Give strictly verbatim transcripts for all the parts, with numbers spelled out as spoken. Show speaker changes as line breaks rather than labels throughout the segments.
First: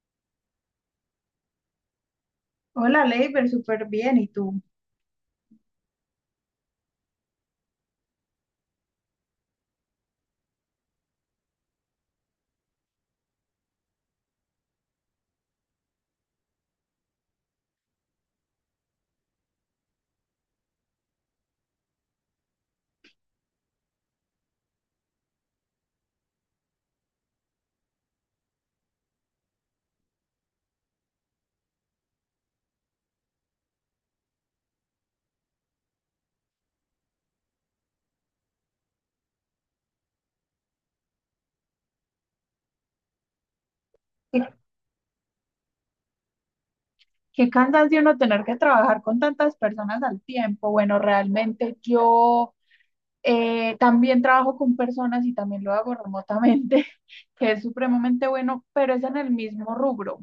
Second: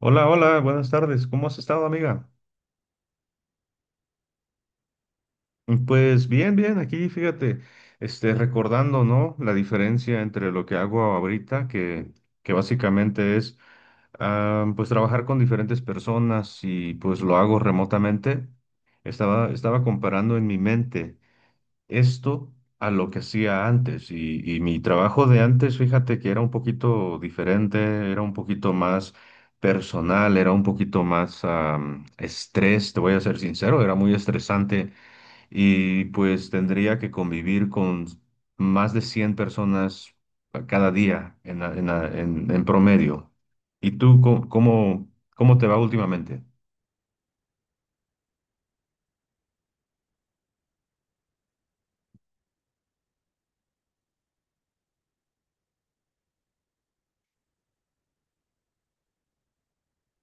Hola, hola, buenas tardes. ¿Cómo has estado, amiga?
Hola, Leiber, súper bien. ¿Y tú?
Pues bien, bien, aquí fíjate, este, recordando, ¿no? La diferencia entre lo que hago ahorita, que, que básicamente es, ah, pues trabajar con diferentes personas y pues lo hago remotamente. Estaba, estaba comparando en mi mente esto a lo que hacía antes. Y, y mi trabajo de antes, fíjate que era un poquito diferente, era un poquito más personal, era un poquito más am, estrés, te voy a ser sincero, era muy estresante y pues tendría que convivir con más de cien personas cada día en, la- en, la- en- en promedio. ¿Y tú cómo,
Qué,
cómo cómo te va últimamente?
qué cansancio uno tener que trabajar con tantas personas al tiempo. Bueno, realmente yo eh, también trabajo con personas y también lo hago remotamente, que es supremamente bueno, pero es en el mismo rubro.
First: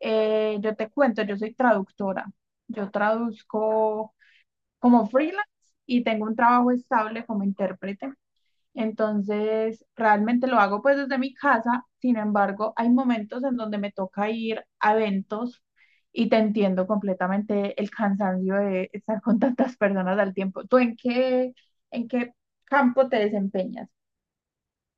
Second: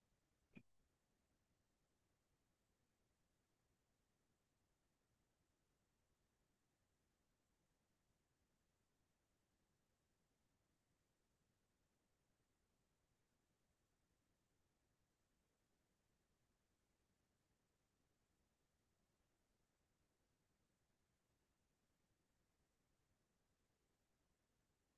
Eh, yo te cuento, yo soy traductora. Yo traduzco como freelance y tengo un trabajo estable como intérprete. Entonces, realmente lo hago pues desde mi casa, sin embargo, hay momentos en donde me toca ir a eventos y te entiendo completamente el cansancio de estar con tantas personas al tiempo. ¿Tú en qué, en qué campo te desempeñas?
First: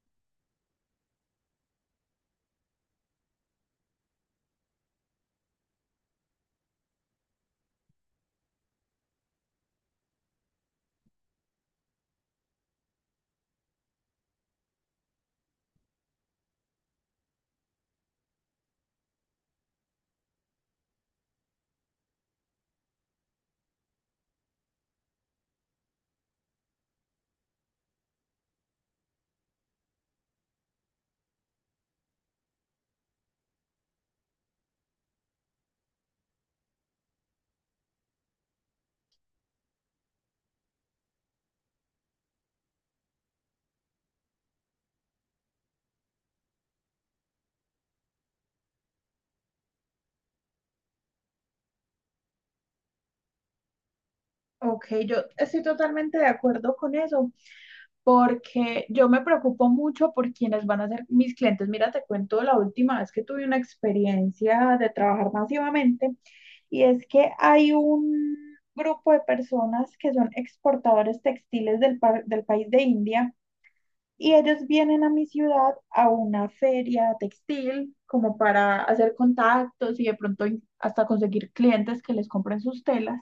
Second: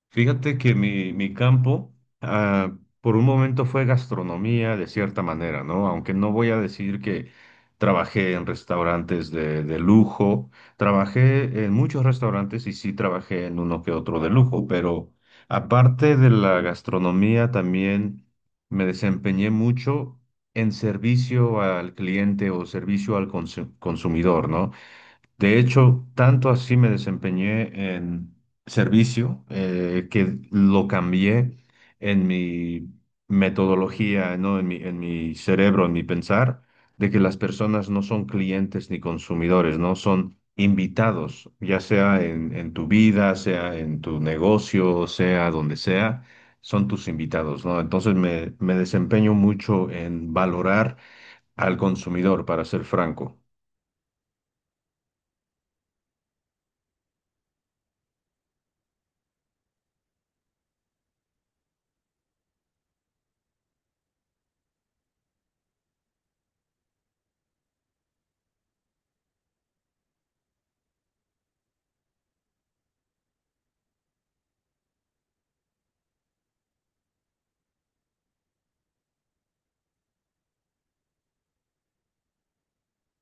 Fíjate que mi, mi campo, ah, por un momento fue gastronomía de cierta manera, ¿no? Aunque no voy a decir que trabajé en restaurantes de, de lujo, trabajé en muchos restaurantes y sí trabajé en uno que otro de lujo, pero aparte de la gastronomía también me desempeñé mucho en servicio al cliente o servicio al consu- consumidor, ¿no? De hecho, tanto así me desempeñé en servicio eh, que lo cambié en mi metodología, ¿no? En mi, en mi cerebro, en mi pensar, de que las personas no son clientes ni consumidores, ¿no? Son invitados, ya sea en, en tu vida, sea en tu negocio, sea donde sea, son tus invitados, ¿no? Entonces me, me desempeño mucho en valorar al consumidor, para ser franco.
Ok, yo estoy totalmente de acuerdo con eso, porque yo me preocupo mucho por quienes van a ser mis clientes. Mira, te cuento la última vez que tuve una experiencia de trabajar masivamente. Y es que hay un grupo de personas que son exportadores textiles del, pa- del país de India y ellos vienen a mi ciudad a una feria textil como para hacer contactos y de pronto in- hasta conseguir clientes que les compren sus telas.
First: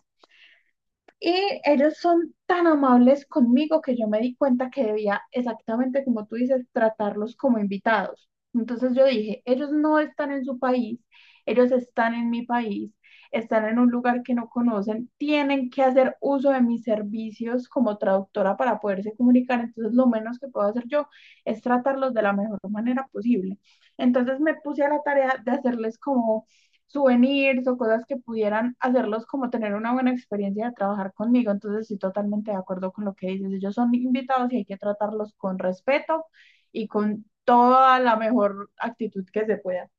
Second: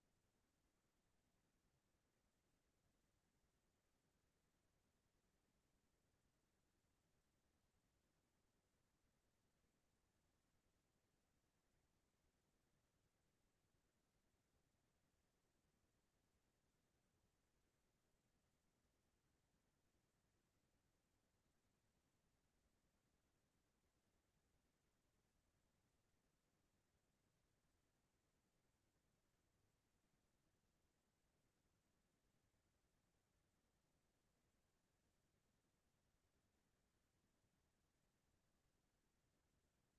Y ellos son tan amables conmigo que yo me di cuenta que debía, exactamente como tú dices, tratarlos como invitados. Entonces yo dije, ellos no están en su país, ellos están en mi país, están en un lugar que no conocen, tienen que hacer uso de mis servicios como traductora para poderse comunicar. Entonces lo menos que puedo hacer yo es tratarlos de la mejor manera posible. Entonces me puse a la tarea de hacerles como souvenirs o cosas que pudieran hacerlos como tener una buena experiencia de trabajar conmigo. Entonces, estoy totalmente de acuerdo con lo que dices. Ellos son invitados y hay que tratarlos con respeto y con toda la mejor actitud que se pueda.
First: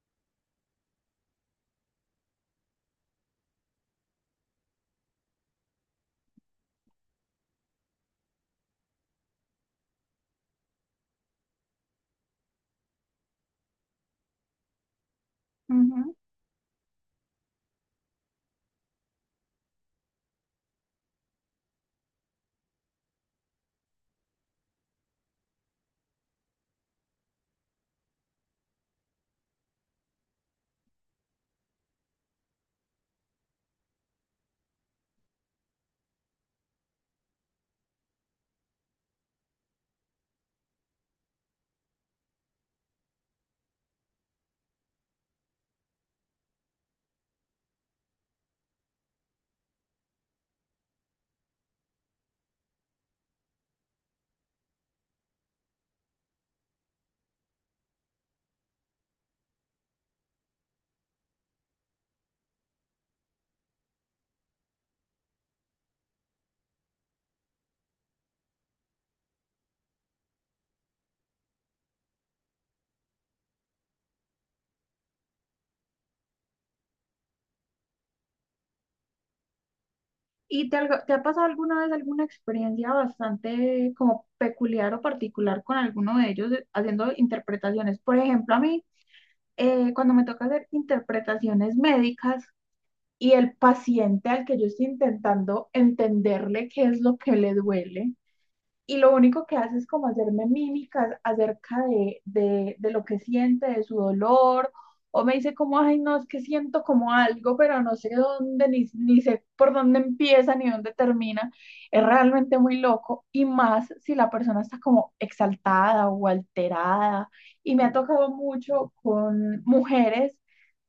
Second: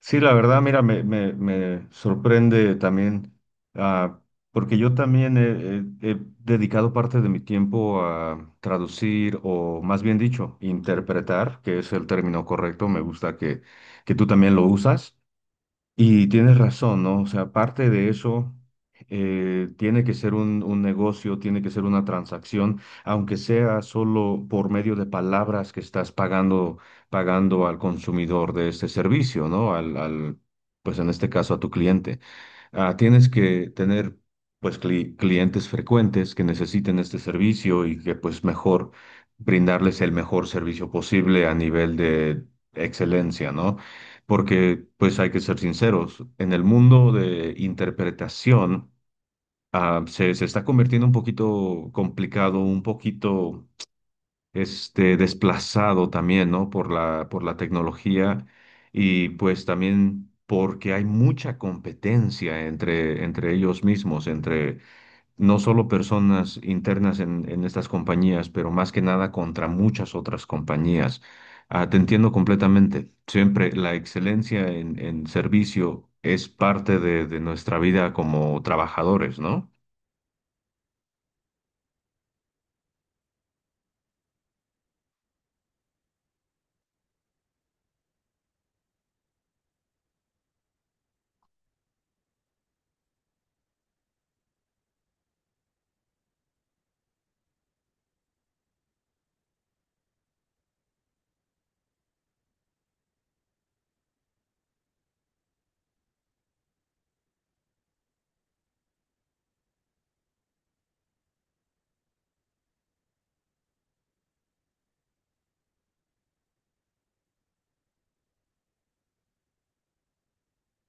Sí, la verdad, mira, me, me, me sorprende también, ah, porque yo también he, he- he dedicado parte de mi tiempo a traducir o más bien dicho, interpretar, que es el término correcto, me gusta que, que tú también lo usas.
Ujú.
Y tienes razón, ¿no? O sea, aparte de eso, eh, tiene que ser un, un negocio, tiene que ser una transacción, aunque sea solo por medio de palabras que estás pagando, pagando al consumidor de este servicio, ¿no? Al, al, pues en este caso a tu cliente. Ah, tienes que tener pues cli- clientes frecuentes que necesiten este servicio y que pues mejor brindarles el mejor servicio posible a nivel de excelencia, ¿no? Porque pues hay que ser sinceros, en el mundo de interpretación ah, se, se está convirtiendo un poquito complicado, un poquito este, desplazado también, ¿no? Por la, por la tecnología y pues también porque hay mucha competencia entre, entre ellos mismos, entre no solo personas internas en, en estas compañías, pero más que nada contra muchas otras compañías. Ah, te entiendo completamente. Siempre la excelencia en, en servicio es parte de, de nuestra vida como trabajadores, ¿no?
¿Y te, algo- te ha pasado alguna vez alguna experiencia bastante como peculiar o particular con alguno de ellos eh, haciendo interpretaciones? Por ejemplo, a mí, eh, cuando me toca hacer interpretaciones médicas, y el paciente al que yo estoy intentando entenderle qué es lo que le duele. Y lo único que hace es como hacerme mímicas acerca de, de, de lo que siente, de su dolor, o me dice como, ay, no, es que siento como algo, pero no sé dónde, ni, ni sé por dónde empieza, ni dónde termina. Es realmente muy loco, y más si la persona está como exaltada o alterada. Y me ha tocado mucho con mujeres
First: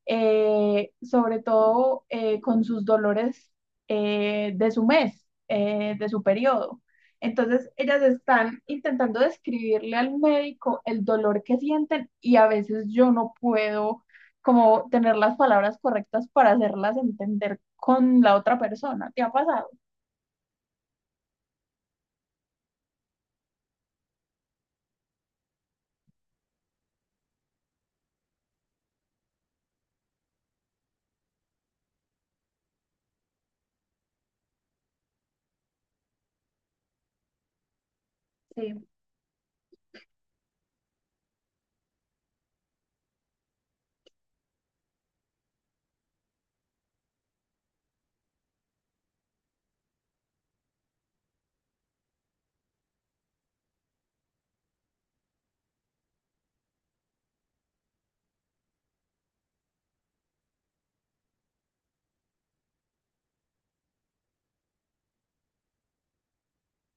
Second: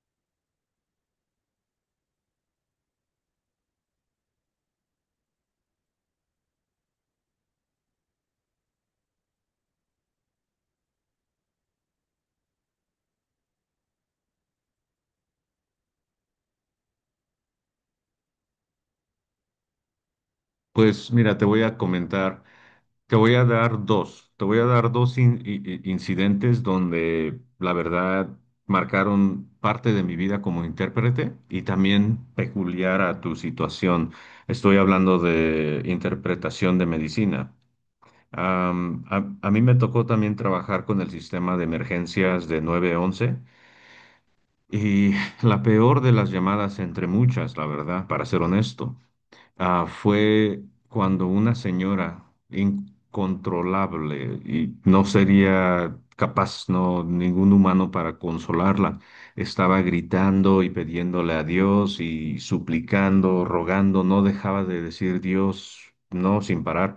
eh, sobre todo eh, con sus dolores eh, de su mes, eh, de su periodo. Entonces, ellas están intentando describirle al médico el dolor que sienten y a veces yo no puedo como tener las palabras correctas para hacerlas entender con la otra persona. ¿Te ha pasado?
Pues mira, te voy a comentar. Te voy a dar dos, te voy a dar dos in- i- i- incidentes donde la verdad marcaron parte de mi vida como intérprete y también peculiar a tu situación. Estoy hablando de interpretación de medicina.
Sí,
Am, a, a mí me tocó también trabajar con el sistema de emergencias de nueve once y la peor de las llamadas entre muchas, la verdad, para ser honesto ah, fue cuando una señora incontrolable y no sería capaz, no, ningún humano para consolarla, estaba gritando y pidiéndole a Dios y suplicando, rogando, no dejaba de decir Dios, no, sin parar.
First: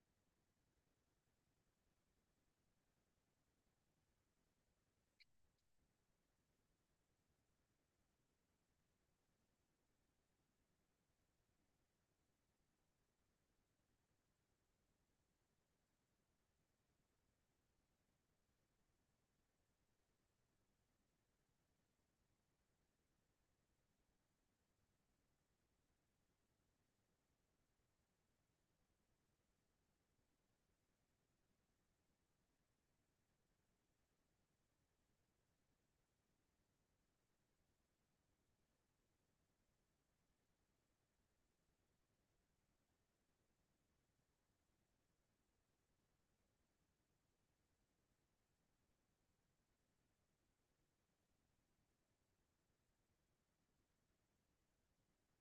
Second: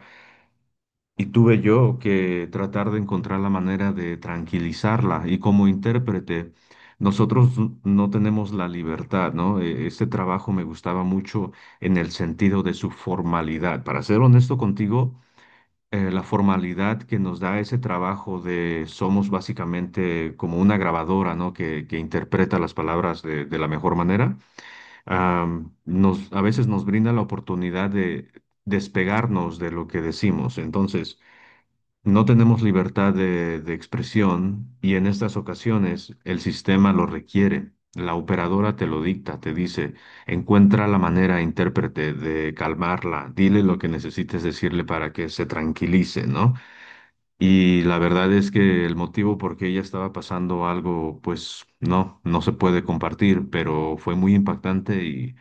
Y tuve yo que tratar de encontrar la manera de tranquilizarla. Y como intérprete, nosotros n- no tenemos la libertad, ¿no? E- Este trabajo me gustaba mucho en el sentido de su formalidad. Para ser honesto contigo, eh, la formalidad que nos da ese trabajo de somos básicamente como una grabadora, ¿no? Que, que interpreta las palabras de, de la mejor manera, am, nos, a veces nos brinda la oportunidad de despegarnos de lo que decimos. Entonces, no tenemos libertad de, de expresión y en estas ocasiones el sistema lo requiere. La operadora te lo dicta, te dice, encuentra la manera, intérprete, de calmarla, dile lo que necesites decirle para que se tranquilice, ¿no? Y la verdad es que el motivo por qué ella estaba pasando algo, pues no, no se puede compartir, pero fue muy impactante y,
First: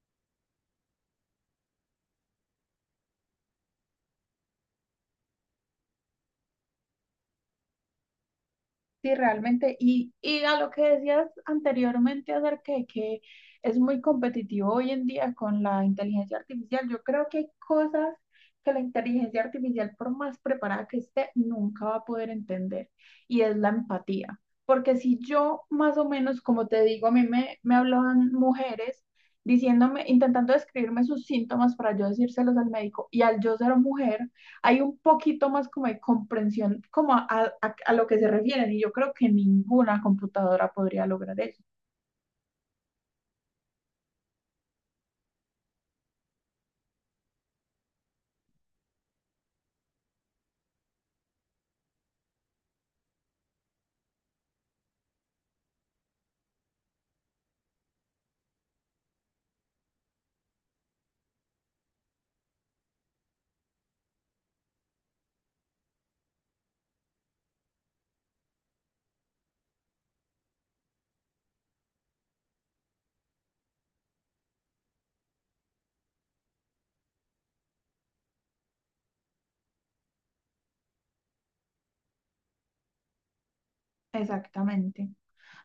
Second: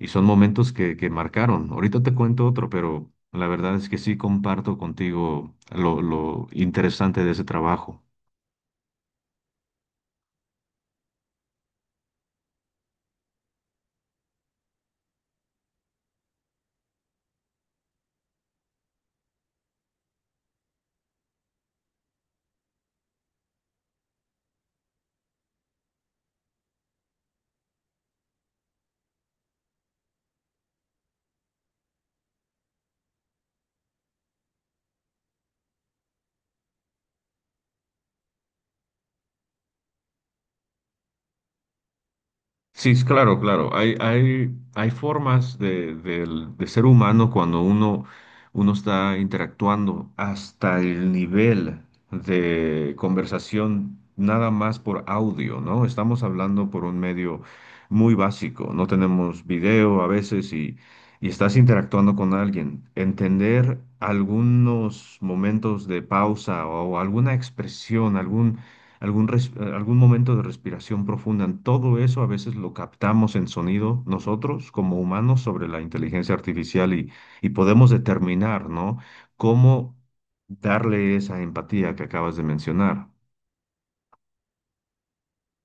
y son momentos que, que marcaron. Ahorita te cuento otro, pero la verdad es que sí comparto contigo lo, lo interesante de ese trabajo.
sí, realmente. Y, y a lo que decías anteriormente acerca de que es muy competitivo hoy en día con la inteligencia artificial, yo creo que hay cosas que la inteligencia artificial, por más preparada que esté, nunca va a poder entender. Y es la empatía. Porque si yo, más o menos, como te digo, a mí me, me hablaban mujeres diciéndome, intentando describirme sus síntomas para yo decírselos al médico, y al yo ser mujer, hay un poquito más como de comprensión como a, a- a lo que se refieren y yo creo que ninguna computadora podría lograr eso.
Sí, es claro, claro. Hay, hay, hay formas de, del- de ser humano cuando uno, uno está interactuando hasta el nivel de conversación nada más por audio, ¿no? Estamos hablando por un medio muy básico, no tenemos video a veces y, y estás interactuando con alguien. Entender algunos momentos de pausa o alguna expresión, algún algún, res- algún momento de respiración profunda. Todo eso a veces lo captamos en sonido nosotros como humanos sobre la inteligencia artificial y, y podemos determinar, ¿no? Cómo darle esa empatía que acabas de mencionar.
Exactamente.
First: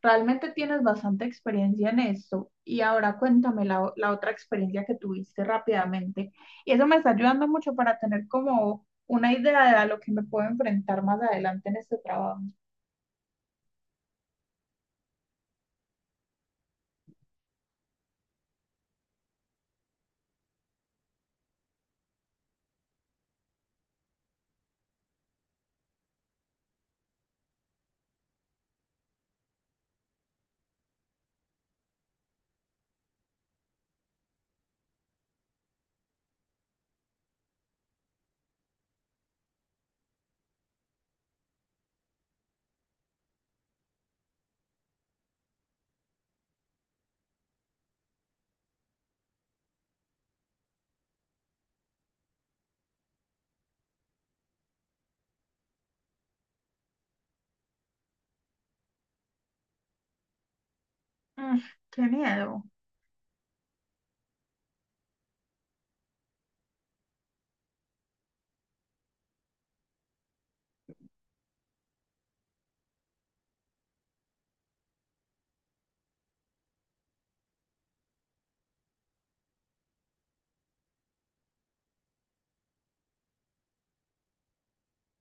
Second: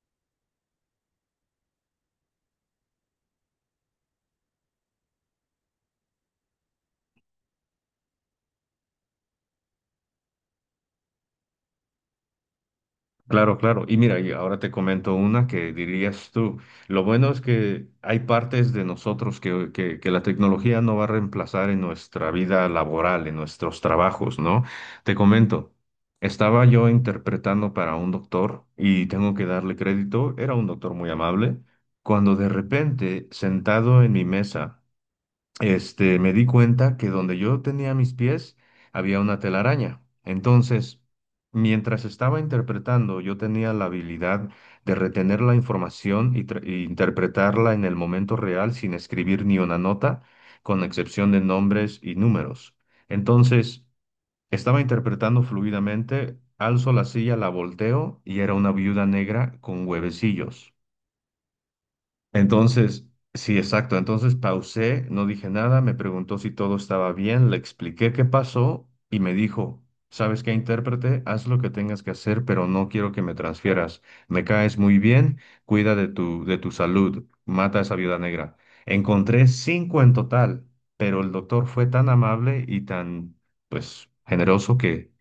Realmente tienes bastante experiencia en esto y ahora cuéntame la, o- la otra experiencia que tuviste rápidamente. Y eso me está ayudando mucho para tener como una idea de a lo que me puedo enfrentar más adelante en este trabajo.
Claro, claro. Y mira, y ahora te comento una que dirías tú. Lo bueno es que hay partes de nosotros que, que, que la tecnología no va a reemplazar en nuestra vida laboral, en nuestros trabajos, ¿no? Te comento, estaba yo interpretando para un doctor y tengo que darle crédito, era un doctor muy amable, cuando de repente, sentado en mi mesa, este, me di cuenta que donde yo tenía mis pies había una telaraña. Entonces, mientras estaba interpretando, yo tenía la habilidad de retener la información y, tra- e interpretarla en el momento real sin escribir ni una nota, con excepción de nombres y números. Entonces, estaba interpretando fluidamente, alzo la silla, la volteo y era una viuda negra con huevecillos.
Mm, qué miedo.
Entonces, sí, exacto. Entonces pausé, no dije nada, me preguntó si todo estaba bien, le expliqué qué pasó y me dijo, ¿sabes qué, intérprete? Haz lo que tengas que hacer, pero no quiero que me transfieras. Me caes muy bien, cuida de tu, de tu salud, mata a esa viuda negra. Encontré cinco en total, pero el doctor fue tan amable y tan, pues, generoso que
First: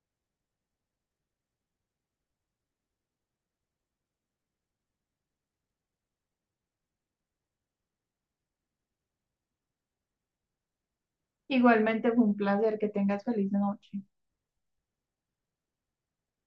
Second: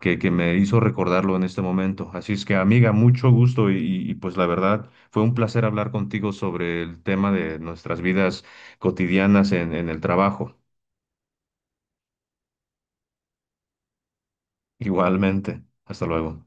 que, que me hizo recordarlo en este momento. Así es que, amiga, mucho gusto y, y- y, pues la verdad fue un placer hablar contigo sobre el tema de nuestras vidas cotidianas en, en el trabajo.
Igualmente fue un placer que tengas feliz noche.
Igualmente. Hasta luego.